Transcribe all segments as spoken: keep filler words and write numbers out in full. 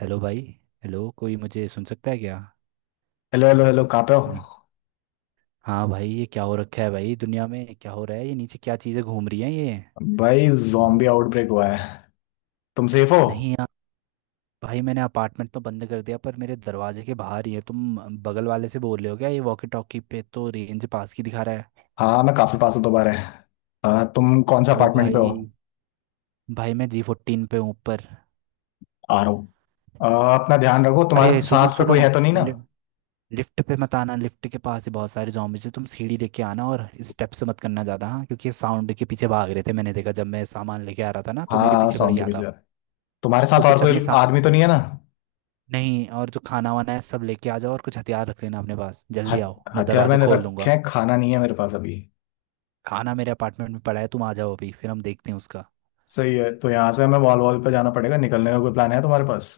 Hello भाई। Hello, कोई मुझे सुन सकता है क्या? हेलो हेलो हेलो, कहाँ पे हम्म। हो? हाँ भाई, ये क्या हो रखा है भाई, दुनिया में क्या हो रहा है? ये नीचे क्या चीज़ें घूम रही हैं ये? भाई, जॉम्बी आउटब्रेक हुआ है। तुम सेफ हो? नहीं यार। भाई मैंने अपार्टमेंट तो बंद कर दिया पर मेरे दरवाजे के बाहर ही है। तुम बगल वाले से बोल रहे हो क्या? ये वॉकी टॉकी पे तो रेंज पास की दिखा रहा है। हाँ, मैं काफी पास हूँ। दोबारा आ, तुम कौन सा तो अपार्टमेंट पे हो? भाई, भाई मैं जी फोर्टीन पे हूँ ऊपर। आ रहा हूँ। आ, अपना ध्यान रखो। तुम्हारे अरे सुनो साथ पे सुनो। कोई है तो नहीं ना? लिफ्ट पे मत आना, लिफ्ट के पास ही बहुत सारे zombies हैं। तुम सीढ़ी लेके आना और स्टेप से मत करना ज़्यादा, हाँ, क्योंकि साउंड के पीछे भाग रहे थे। मैंने देखा, जब मैं सामान लेके आ रहा था ना तो मेरे हाँ, पीछे पड़ साउंड के गया था पीछे जा वो। रहा है। तुम्हारे तो साथ और कुछ अपने कोई साथ। आदमी तो नहीं है ना? नहीं, और जो खाना वाना है सब लेके आ जाओ और कुछ हथियार रख लेना अपने पास। जल्दी आओ, हथ- मैं हथियार दरवाज़ा मैंने खोल रखे दूंगा। हैं। खाना नहीं है मेरे पास अभी। खाना मेरे अपार्टमेंट में पड़ा है, तुम आ जाओ अभी, फिर हम देखते हैं उसका। सही है। तो यहाँ से हमें वॉल वॉल पे जाना पड़ेगा। निकलने का कोई प्लान है तुम्हारे पास?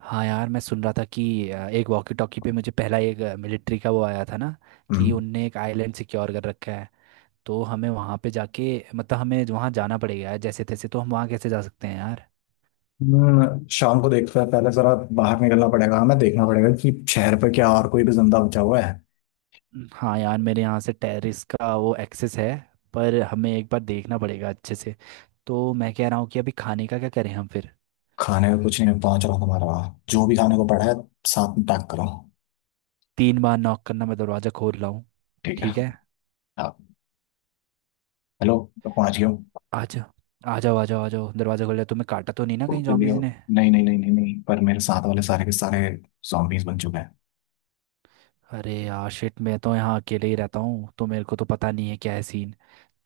हाँ यार मैं सुन रहा था कि अ, एक वॉकी टॉकी पे मुझे पहला एक मिलिट्री का वो आया था ना, कि हम्म। उनने एक आइलैंड सिक्योर कर रखा है। तो हमें वहाँ पे जाके, मतलब हमें वहाँ जाना पड़ेगा यार जैसे तैसे। तो हम वहाँ कैसे जा सकते हैं यार? हम्म, शाम को देखते हैं पहले जरा। बाहर निकलना पड़ेगा। हमें देखना पड़ेगा कि शहर पे क्या और कोई भी जिंदा बचा हुआ है। हाँ यार, मेरे यहाँ से टेरेस का वो एक्सेस है, पर हमें एक बार देखना पड़ेगा अच्छे से। तो मैं कह रहा हूँ कि अभी खाने का क्या करें हम फिर? खाने में कुछ नहीं। मैं पहुंच रहा हूँ। तुम्हारे वहाँ जो भी खाने को पड़ा है साथ में पैक करो। तीन बार नॉक करना, मैं दरवाज़ा खोल रहा हूँ। ठीक है। ठीक है। आप? हेलो? मैं पहुंच गया हूँ। आ जाओ। आ जाओ आ जाओ आ जाओ, दरवाज़ा खोल लिया। तुम्हें काटा तो नहीं ना कहीं जल्दी जॉम्बीज आओ। ने? नहीं नहीं नहीं नहीं नहीं, पर मेरे साथ वाले सारे के सारे zombies बन चुके हैं। अरे यार शिट, मैं तो यहाँ अकेले ही रहता हूँ तो मेरे को तो पता नहीं है क्या है सीन।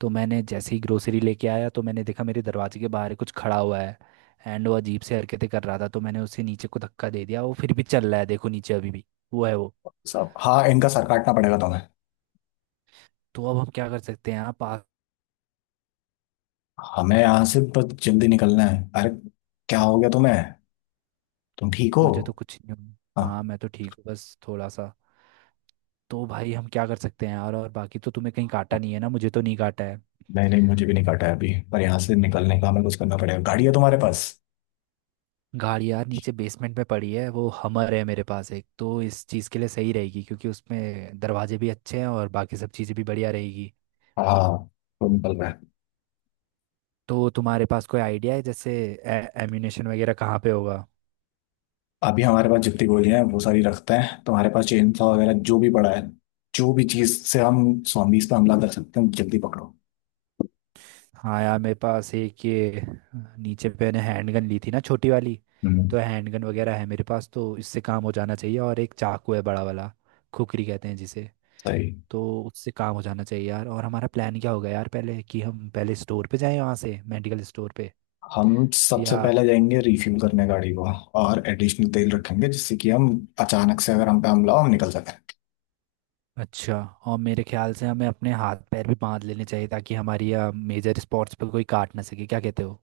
तो मैंने जैसे ही ग्रोसरी लेके आया तो मैंने देखा मेरे दरवाजे के बाहर कुछ खड़ा हुआ है। एंड वो अजीब से हरकतें कर रहा था तो मैंने उसे नीचे को धक्का दे दिया। वो फिर भी चल रहा है, देखो नीचे अभी भी वो है वो। सब। हाँ, इनका सर काटना पड़ेगा तुम्हें। तो अब हम क्या कर सकते हैं? आप आ- हमें यहाँ से बस जल्दी निकलना है। अरे, क्या हो गया तुम्हें? तुम ठीक हो? मुझे तो कुछ नहीं। हो- हाँ हाँ। मैं तो ठीक हूँ, बस थोड़ा सा। तो भाई हम क्या कर सकते हैं यार? और बाकी तो तुम्हें कहीं काटा नहीं है ना? मुझे तो नहीं काटा है। नहीं नहीं, मुझे भी नहीं काटा है अभी। पर यहाँ से निकलने का हमें कुछ करना पड़ेगा। गाड़ी है तुम्हारे पास? गाड़ी यार नीचे बेसमेंट में पड़ी है। वो हमर है मेरे पास, एक तो इस चीज़ के लिए सही रहेगी, क्योंकि उसमें दरवाजे भी अच्छे हैं और बाकी सब चीज़ें भी बढ़िया रहेगी। हाँ, तो निकल रहा है। तो तुम्हारे पास कोई आइडिया है जैसे एम्यूनेशन वगैरह कहाँ पे होगा? अभी हमारे पास जितनी गोलियां हैं वो सारी रखते हैं। तो हमारे पास चेन सॉ वगैरह जो भी पड़ा है, जो भी चीज से हम zombies पे हमला कर सकते हैं जल्दी पकड़ो। हाँ यार मेरे पास एक ये, नीचे पे मैंने हैंडगन ली थी ना छोटी वाली। हम्म, तो हैंडगन वगैरह है मेरे पास, तो इससे काम हो जाना चाहिए। और एक चाकू है बड़ा वाला, खुकरी कहते हैं जिसे। सही। तो उससे काम हो जाना चाहिए यार। और हमारा प्लान क्या होगा यार पहले, कि हम पहले स्टोर पे जाएं, वहाँ से मेडिकल स्टोर पे? हम सबसे या पहले जाएंगे रिफ्यूल करने गाड़ी को। और एडिशनल तेल ठीक है। रखेंगे, जिससे कि हम अचानक से अगर हम पे हमला हो, हम निकल सकें। अच्छा। और मेरे ख्याल से हमें अपने हाथ पैर भी बांध लेने चाहिए, ताकि हमारी मेजर स्पॉट्स पर कोई काट ना सके, क्या कहते हो?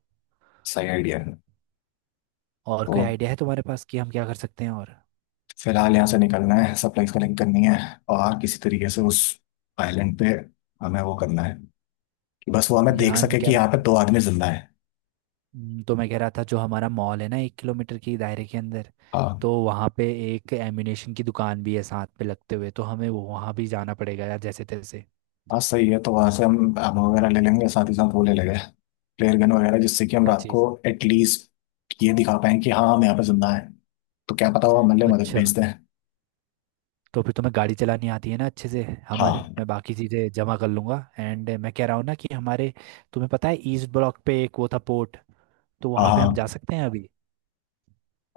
सही आइडिया है। और कोई तो आइडिया है तुम्हारे पास कि हम क्या कर सकते हैं और? फिलहाल यहाँ से निकलना है। सप्लाईज कलेक्ट करनी है। और किसी तरीके से उस आइलैंड पे हमें वो करना है कि बस वो हमें देख यार मैं सके कि कह यहाँ पे रहा दो आदमी जिंदा है। हम्म, तो मैं कह रहा था, जो हमारा मॉल है ना एक किलोमीटर की दायरे के अंदर, हाँ तो वहाँ पे एक एम्यूनेशन की दुकान भी है साथ पे लगते हुए। तो हमें वो- वहाँ भी जाना पड़ेगा यार जैसे तैसे। हाँ। सही है। तो वहाँ से हम आर्मर वगैरह ले लेंगे। साथ ही साथ वो ले लेंगे फ्लेयर गन वगैरह, जिससे कि हम क्या रात को चीज़? एटलीस्ट ये दिखा पाएं कि हाँ, हम यहाँ पे जिंदा हैं। तो क्या पता वो हमारे लिए मदद अच्छा। भेज दें। तो फिर तुम्हें गाड़ी चलानी आती है ना अच्छे से? हमर हाँ मैं बाकी चीज़ें जमा कर लूँगा। एंड मैं कह रहा हूँ ना कि हमारे, तुम्हें पता है ईस्ट ब्लॉक पे एक वो था पोर्ट, तो हाँ वहाँ पे हम हाँ। जा सकते हैं अभी।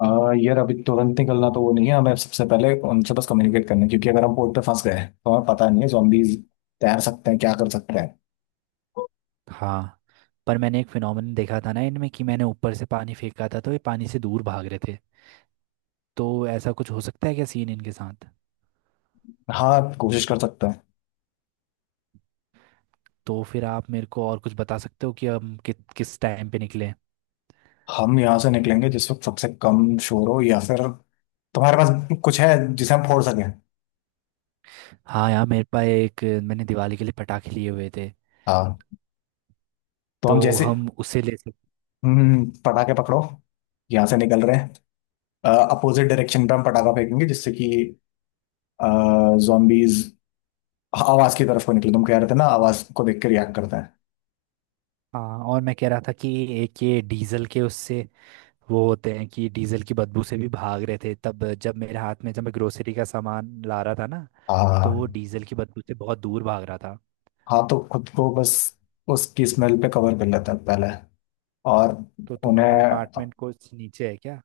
आ, यार, अभी तुरंत निकलना तो वो नहीं है। हमें सबसे पहले उनसे बस कम्युनिकेट करना है, क्योंकि अगर हम पोर्ट पे फंस गए तो हमें पता नहीं है zombies तैर सकते हैं, क्या कर सकते हैं। हाँ, पर मैंने एक फिनोमेना देखा था ना इनमें, कि मैंने ऊपर से पानी फेंका था तो ये पानी से दूर भाग रहे थे। तो ऐसा कुछ हो सकता है क्या सीन इनके साथ? हाँ, कोशिश कर सकते हैं। तो फिर आप मेरे को और कुछ बता सकते हो कि हम कि, किस टाइम पे निकलें? हम यहाँ से निकलेंगे जिस वक्त सबसे कम शोर हो, या फिर तुम्हारे पास कुछ है जिसे हम फोड़ सकें। हाँ यार मेरे पास एक, मैंने दिवाली के लिए पटाखे लिए हुए थे। हाँ। तो हम तो जैसे, हम उसे ले सकते। हम्म पटाखे पकड़ो। यहाँ से निकल रहे हैं। अपोजिट डायरेक्शन पे हम पटाखा फेंकेंगे, जिससे कि जॉम्बीज आवाज की तरफ को निकले। तुम कह रहे थे ना, आवाज को देख के रिएक्ट करते हैं। हाँ, और मैं कह रहा था कि एक ये डीजल के उससे वो होते हैं, कि डीजल की बदबू से भी भाग रहे थे तब, जब मेरे हाथ में, जब मैं ग्रोसरी का सामान ला रहा था ना, तो वो हाँ। डीजल की बदबू से बहुत दूर भाग रहा था। हाँ, तो खुद को बस तो, उसकी स्मेल पे कवर कर लेते हैं पहले। और तो तुम्हारा उन्हें अपार्टमेंट कुछ नीचे है क्या?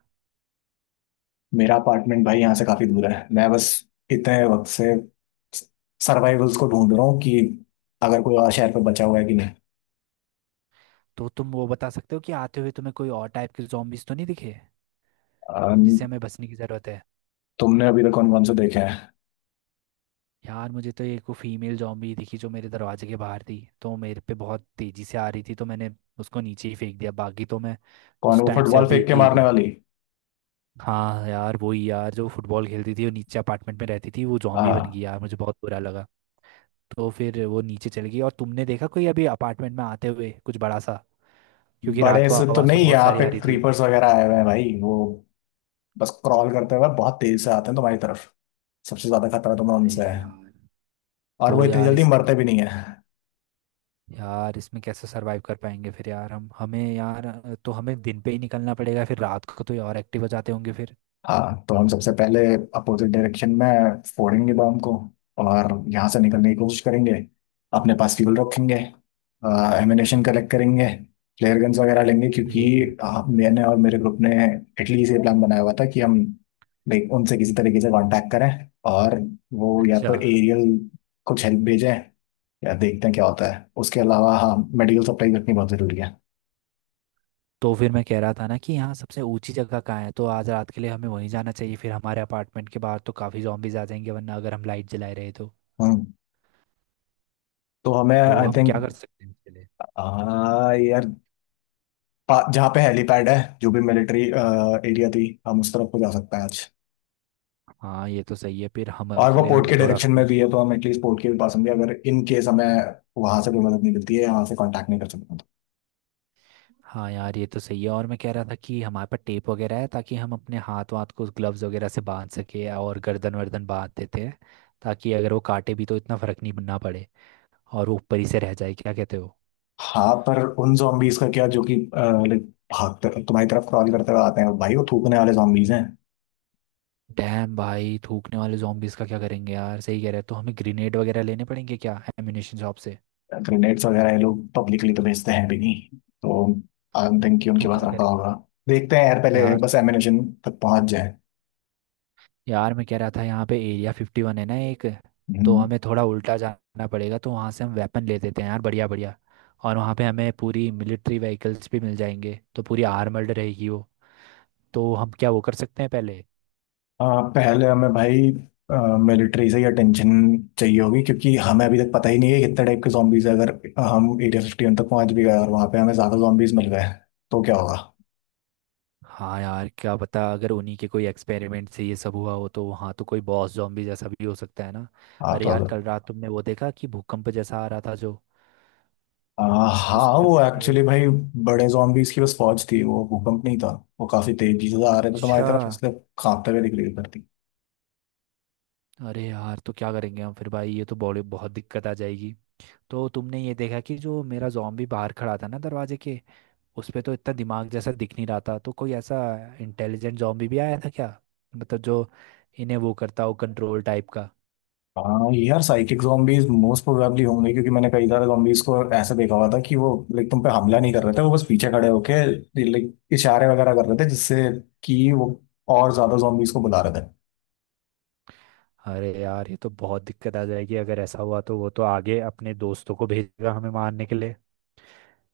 मेरा अपार्टमेंट, भाई, यहाँ से काफी दूर है। मैं बस इतने वक्त से सर्वाइवल्स को ढूंढ रहा हूँ कि अगर कोई और शहर पे बचा हुआ है कि नहीं। तो तुम वो बता सकते हो कि आते हुए तुम्हें कोई और टाइप के zombies तो नहीं दिखे, अ, जिससे हमें बचने की ज़रूरत है? तुमने अभी तक कौन कौन से देखे हैं? यार मुझे तो एक वो फीमेल जॉम्बी दिखी, जो मेरे दरवाजे के बाहर थी। तो मेरे पे बहुत तेज़ी से आ रही थी, तो मैंने उसको नीचे ही फेंक दिया। बाकी तो मैं कौन, उस वो टाइम से फुटबॉल अभी। फेंक के मारने वाली? हाँ यार वही यार, जो फुटबॉल खेलती थी, वो नीचे अपार्टमेंट में रहती थी, वो जॉम्बी बन गई हाँ। यार, मुझे बहुत बुरा लगा। तो फिर वो नीचे चली गई। और तुमने देखा कोई अभी अपार्टमेंट में आते हुए कुछ बड़ा सा? क्योंकि रात बड़े को से तो आवाज़ तो नहीं। बहुत यहाँ सारी पे आ रही थी। क्रीपर्स वगैरह आए हुए हैं भाई। वो बस क्रॉल करते हुए बहुत तेज से आते हैं तुम्हारी तरफ। सबसे ज्यादा खतरा तुम्हें अरे उनसे है। यार। और वो तो इतनी यार जल्दी इसकी मरते भी इसमें नहीं है। यार इसमें कैसे सरवाइव कर पाएंगे फिर यार? हम हमें यार, अ, तो हमें दिन पे ही निकलना पड़ेगा फिर। रात को तो ये और एक्टिव हो जाते होंगे फिर। हाँ। तो हम सबसे पहले अपोजिट डायरेक्शन में फोड़ेंगे बॉम्ब को। और यहाँ से निकलने की कोशिश करेंगे। अपने पास फ्यूल रखेंगे। एमिनेशन कलेक्ट करेंगे। फ्लेयर गन्स वगैरह लेंगे, क्योंकि ठीक है। अ, मैंने और मेरे ग्रुप ने इटली से प्लान बनाया हुआ था कि हम लाइक उनसे किसी तरीके से कांटेक्ट करें। और वो या अच्छा। तो एरियल कुछ हेल्प भेजें, या देखते हैं क्या होता है। उसके अलावा हाँ, मेडिकल सप्लाई रखनी बहुत ज़रूरी है। तो फिर मैं कह रहा था ना कि यहाँ सबसे ऊंची जगह कहाँ है, तो आज रात के लिए हमें वहीं जाना चाहिए। फिर हमारे अपार्टमेंट के बाहर तो काफ़ी जॉम्बीज आ जाएंगे वरना, अगर हम लाइट जलाए रहे तो। हम्म। तो हमें तो आई हम थिंक, क्या कर सकते हैं इसके लिए? यार, पा- जहाँ पे हेलीपैड है, जो भी मिलिट्री एरिया थी, हम उस तरफ को जा सकते हैं आज। हाँ ये तो सही है, फिर हमारे और के वो लिए पोर्ट हम के थोड़ा डायरेक्शन में फ्यू- भी है, तो हम एटलीस्ट पोर्ट के भी पास होंगे अगर इन केस हमें वहां से कोई मदद नहीं मिलती है, यहाँ से कांटेक्ट नहीं कर सकते हैं तो। हाँ यार ये तो सही है। और मैं कह रहा था कि हमारे पास टेप वगैरह है, ताकि हम अपने हाथ वाथ को ग्लव्स वगैरह से बांध सके, और गर्दन वर्दन बांध देते हैं, ताकि अगर वो काटे भी तो इतना फर्क नहीं ना पड़े, और वो ऊपर ही से रह जाए। क्या कहते हो? हाँ, पर उन zombies का क्या जो कि लाइक भागते तुम्हारी तरफ क्रॉल करते हुए आते हैं, भाई वो थूकने वाले zombies हैं। डैम भाई, थूकने वाले zombies का क्या करेंगे यार? सही कह रहे हैं। तो हमें ग्रेनेड वगैरह लेने पड़ेंगे क्या एम्यूनेशन शॉप से? ग्रेनेड्स वगैरह ये लोग पब्लिकली तो भेजते हैं भी नहीं। तो आई डोंट थिंक कि तो उनके पास क्या रखा करें? होगा। देखते हैं यार। पहले यार, बस एमिनेशन तक पहुंच यार मैं कह रहा था यहाँ पे एरिया फिफ्टी वन है ना एक, जाए। तो हमें थोड़ा उल्टा जाना पड़ेगा। तो वहाँ से हम वेपन ले लेते हैं यार, बढ़िया बढ़िया। और वहाँ पे हमें पूरी मिलिट्री व्हीकल्स भी मिल जाएंगे, तो पूरी आर्मर्ड रहेगी वो। तो हम क्या वो कर सकते हैं पहले? आ, पहले हमें, भाई, मिलिट्री से ही अटेंशन चाहिए होगी, क्योंकि हमें अभी तक पता ही नहीं है कितने टाइप के जॉम्बीज है। अगर हम एरिया फिफ्टी वन तक पहुंच भी गए और वहां पे हमें ज्यादा जॉम्बीज मिल गए, तो क्या होगा? हाँ यार, क्या पता अगर उन्हीं के कोई एक्सपेरिमेंट से ये सब हुआ हो, तो वहाँ तो कोई बॉस जॉम्बी जैसा भी हो सकता है ना। हाँ, अरे तो यार अगर कल रात तुमने वो देखा कि भूकंप जैसा आ रहा था, जो आ, हाँ, उस पे वो मैंने। एक्चुअली, भाई, बड़े जॉम्बीज की बस फौज थी। वो भूकंप नहीं था। वो काफी तेजी से आ रहे थे तुम्हारी अच्छा। तरफ, इसलिए कांपते हुए दिख रही थी। अरे यार तो क्या करेंगे हम फिर भाई? ये तो बड़ी बहुत दिक्कत आ जाएगी। तो तुमने ये देखा कि जो मेरा जॉम्बी बाहर खड़ा था ना दरवाजे के, उस पे तो इतना दिमाग जैसा दिख नहीं रहा था। तो कोई ऐसा इंटेलिजेंट जॉम्बी भी आया था क्या, मतलब जो इन्हें वो करता हो कंट्रोल टाइप का? हाँ यार, साइकिक zombies मोस्ट प्रोबेबली होंगे, क्योंकि मैंने कई सारे zombies को ऐसे देखा हुआ था कि वो लाइक तुम पे हमला नहीं कर रहे थे। वो बस पीछे खड़े होके लाइक इशारे वगैरह कर रहे थे, जिससे कि वो और ज्यादा zombies को बुला रहे थे। अरे यार ये तो बहुत दिक्कत आ जाएगी, अगर ऐसा हुआ तो वो तो आगे अपने दोस्तों को भेजेगा हमें मारने के लिए।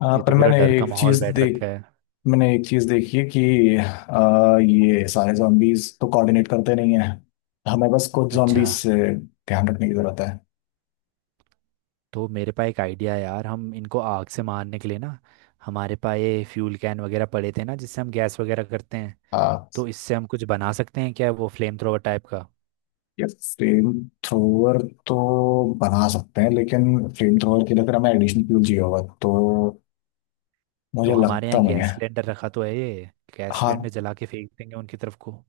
आ, ये पर तो पूरा मैंने डर का एक माहौल चीज बैठ वही रखा देख है। मैंने एक चीज देखी है कि आ, ये सारे zombies तो कोऑर्डिनेट करते नहीं है। हमें बस कुछ अच्छा। zombies से ध्यान रखने की जरूरत है। तो मेरे पास एक आइडिया है यार, हम इनको आग से मारने के लिए ना, हमारे पास ये फ्यूल कैन वगैरह पड़े थे ना, जिससे हम गैस वगैरह करते हैं। हाँ। तो इससे हम कुछ बना सकते हैं क्या वो फ्लेम थ्रोवर टाइप का? या फ्लेम थ्रोवर तो बना सकते हैं, लेकिन फ्लेम थ्रोवर के लिए फिर हमें एडिशनल फ्यूल चाहिए होगा। तो तो मुझे हमारे लगता यहाँ नहीं गैस है। सिलेंडर रखा तो है ये, गैस सिलेंडर हाँ, जला के फेंक देंगे उनकी तरफ को।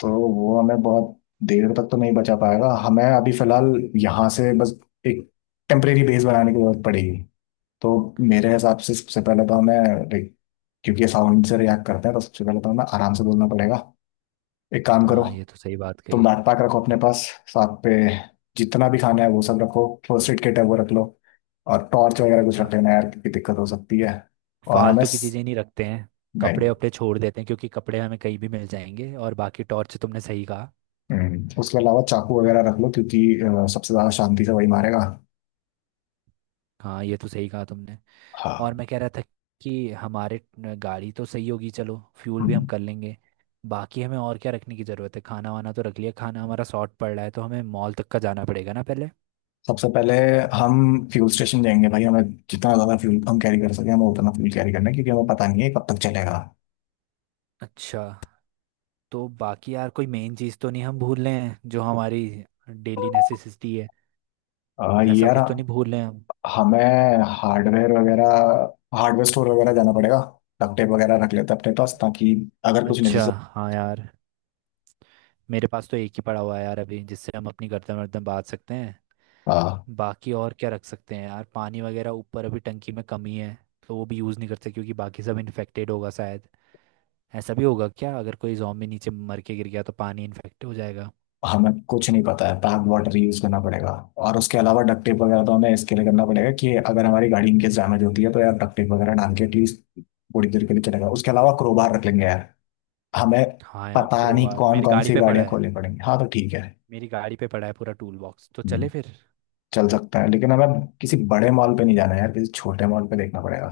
तो वो हमें बहुत देर तक तो नहीं बचा पाएगा। हमें अभी फिलहाल यहाँ से बस एक टेम्परेरी बेस बनाने की जरूरत पड़ेगी। तो मेरे हिसाब से सबसे पहले तो हमें like, क्योंकि ये साउंड से रिएक्ट करते हैं, तो सबसे पहले तो हमें आराम से बोलना पड़ेगा। एक काम करो। हाँ ये तो सही बात तुम कही। बैकपैक रखो अपने पास साथ पे। जितना भी खाना है वो सब रखो। फर्स्ट एड किट है वो रख लो। और टॉर्च वगैरह कुछ अच्छा। रख लेना यार, क्योंकि दिक्कत हो सकती है। और हमें फालतू की स... चीज़ें नहीं रखते हैं, कपड़े नहीं। वपड़े छोड़ देते हैं, क्योंकि कपड़े हमें कहीं भी मिल जाएंगे। और बाकी टॉर्च, तुमने सही कहा। हम्म, उसके अलावा चाकू वगैरह रख लो, क्योंकि अ, सबसे ज्यादा शांति से वही मारेगा। हाँ ये तो सही कहा तुमने। और हाँ। मैं कह रहा था कि हमारे न- गाड़ी तो सही होगी, चलो फ्यूल भी हम हम्म, कर लेंगे। बाकी हमें और क्या रखने की ज़रूरत है? खाना वाना तो रख लिया। खाना हमारा शॉर्ट पड़ रहा है, तो हमें मॉल तक का जाना पड़ेगा ना पहले। सबसे पहले हम फ्यूल स्टेशन जाएंगे भाई। हमें जितना ज्यादा फ्यूल हम कैरी कर सके, हम उतना फ्यूल कैरी करना है, क्योंकि हमें पता नहीं है कब तक चलेगा। अच्छा। तो बाकी यार कोई मेन चीज़ तो नहीं हम भूल रहे हैं जो हमारी डेली नेसेसिटी है? और ऐसा यार, कुछ तो नहीं भूल रहे हैं हम? हमें हार्डवेयर वगैरह, हार्डवेयर स्टोर वगैरह जाना पड़ेगा। डक्ट टेप वगैरह रख लेते हैं अपने पास, ताकि अगर कुछ अच्छा। नेसेसरी। हाँ यार, मेरे पास तो एक ही पड़ा हुआ है यार अभी, जिससे हम अपनी गर्दन वर्दन बांध सकते हैं। हाँ, बाकी और क्या रख सकते हैं यार? पानी वगैरह ऊपर अभी टंकी में कमी है, तो वो भी यूज़ नहीं करते, क्योंकि बाकी सब इन्फेक्टेड होगा शायद। ऐसा भी होगा क्या, अगर कोई जॉम्बी नीचे मर के गिर गया तो पानी इन्फेक्ट हो जाएगा? हमें कुछ नहीं पता है। पैक वाटर यूज करना पड़ेगा। और उसके अलावा डक्ट टेप वगैरह तो हमें इसके लिए करना पड़ेगा कि अगर हमारी गाड़ी इनकेस डैमेज होती है तो यार डक्ट टेप वगैरह डाल के एटलीस्ट थोड़ी देर के लिए चलेगा। उसके अलावा क्रोबार रख लेंगे यार। हमें हाँ यार पता नहीं क्रोबार कौन मेरी कौन गाड़ी सी पे पड़ा गाड़ियां है। खोलनी पड़ेंगी। हाँ, तो ठीक है। मेरी गाड़ी पे पड़ा है पूरा टूल बॉक्स, तो चले हम्म, फिर। चल सकता है, लेकिन हमें किसी बड़े मॉल पे नहीं जाना है यार। किसी छोटे मॉल पे देखना पड़ेगा।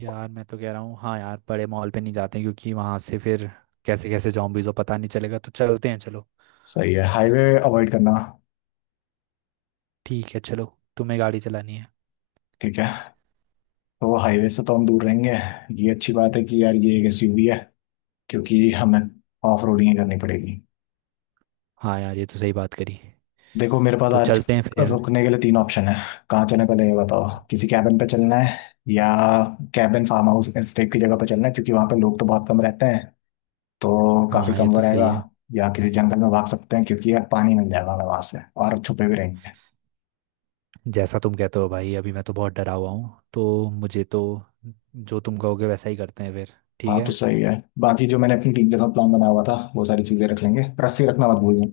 यार मैं तो कह रहा हूँ, हाँ यार बड़े मॉल पे नहीं जाते हैं, क्योंकि वहाँ से फिर कैसे कैसे जॉम्बीज़ हो पता नहीं चलेगा। तो चलते हैं चलो। सही है। हाईवे अवॉइड करना। ठीक है चलो, तुम्हें गाड़ी चलानी है। ठीक है। तो वो हाईवे से तो हम दूर रहेंगे। ये अच्छी बात है कि यार ये एक एसयूवी है, क्योंकि हमें ऑफ रोडिंग ही करनी पड़ेगी। हाँ यार ये तो सही बात करी। देखो, मेरे पास तो चलते हैं फिर आज यार। रुकने के लिए तीन ऑप्शन है। कहाँ चलने पहले ये बताओ, किसी कैबिन पे चलना है? या कैबिन फार्म हाउस स्टे की जगह पे चलना है, क्योंकि वहाँ पे लोग तो बहुत कम रहते हैं तो काफी हाँ ये कम वो तो सही रहेगा। है। या किसी जंगल में भाग सकते हैं, क्योंकि यार पानी मिल जाएगा हमें वहां से और छुपे भी रहेंगे। जैसा तुम कहते हो भाई, अभी मैं तो बहुत डरा हुआ हूँ, तो मुझे तो जो तुम कहोगे वैसा ही करते हैं फिर। ठीक हाँ, तो है। सही है। बाकी जो मैंने अपनी टीम के साथ प्लान बनाया हुआ था वो सारी चीजें रख लेंगे। रस्सी रखना मत भूलना।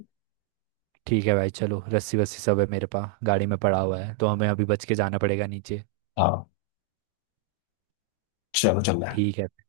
ठीक है भाई चलो, रस्सी वस्सी सब है मेरे पास गाड़ी में पड़ा हुआ है। तो हमें अभी बच के जाना पड़ेगा नीचे। हाँ, चलो, चल रहा है। ठीक है।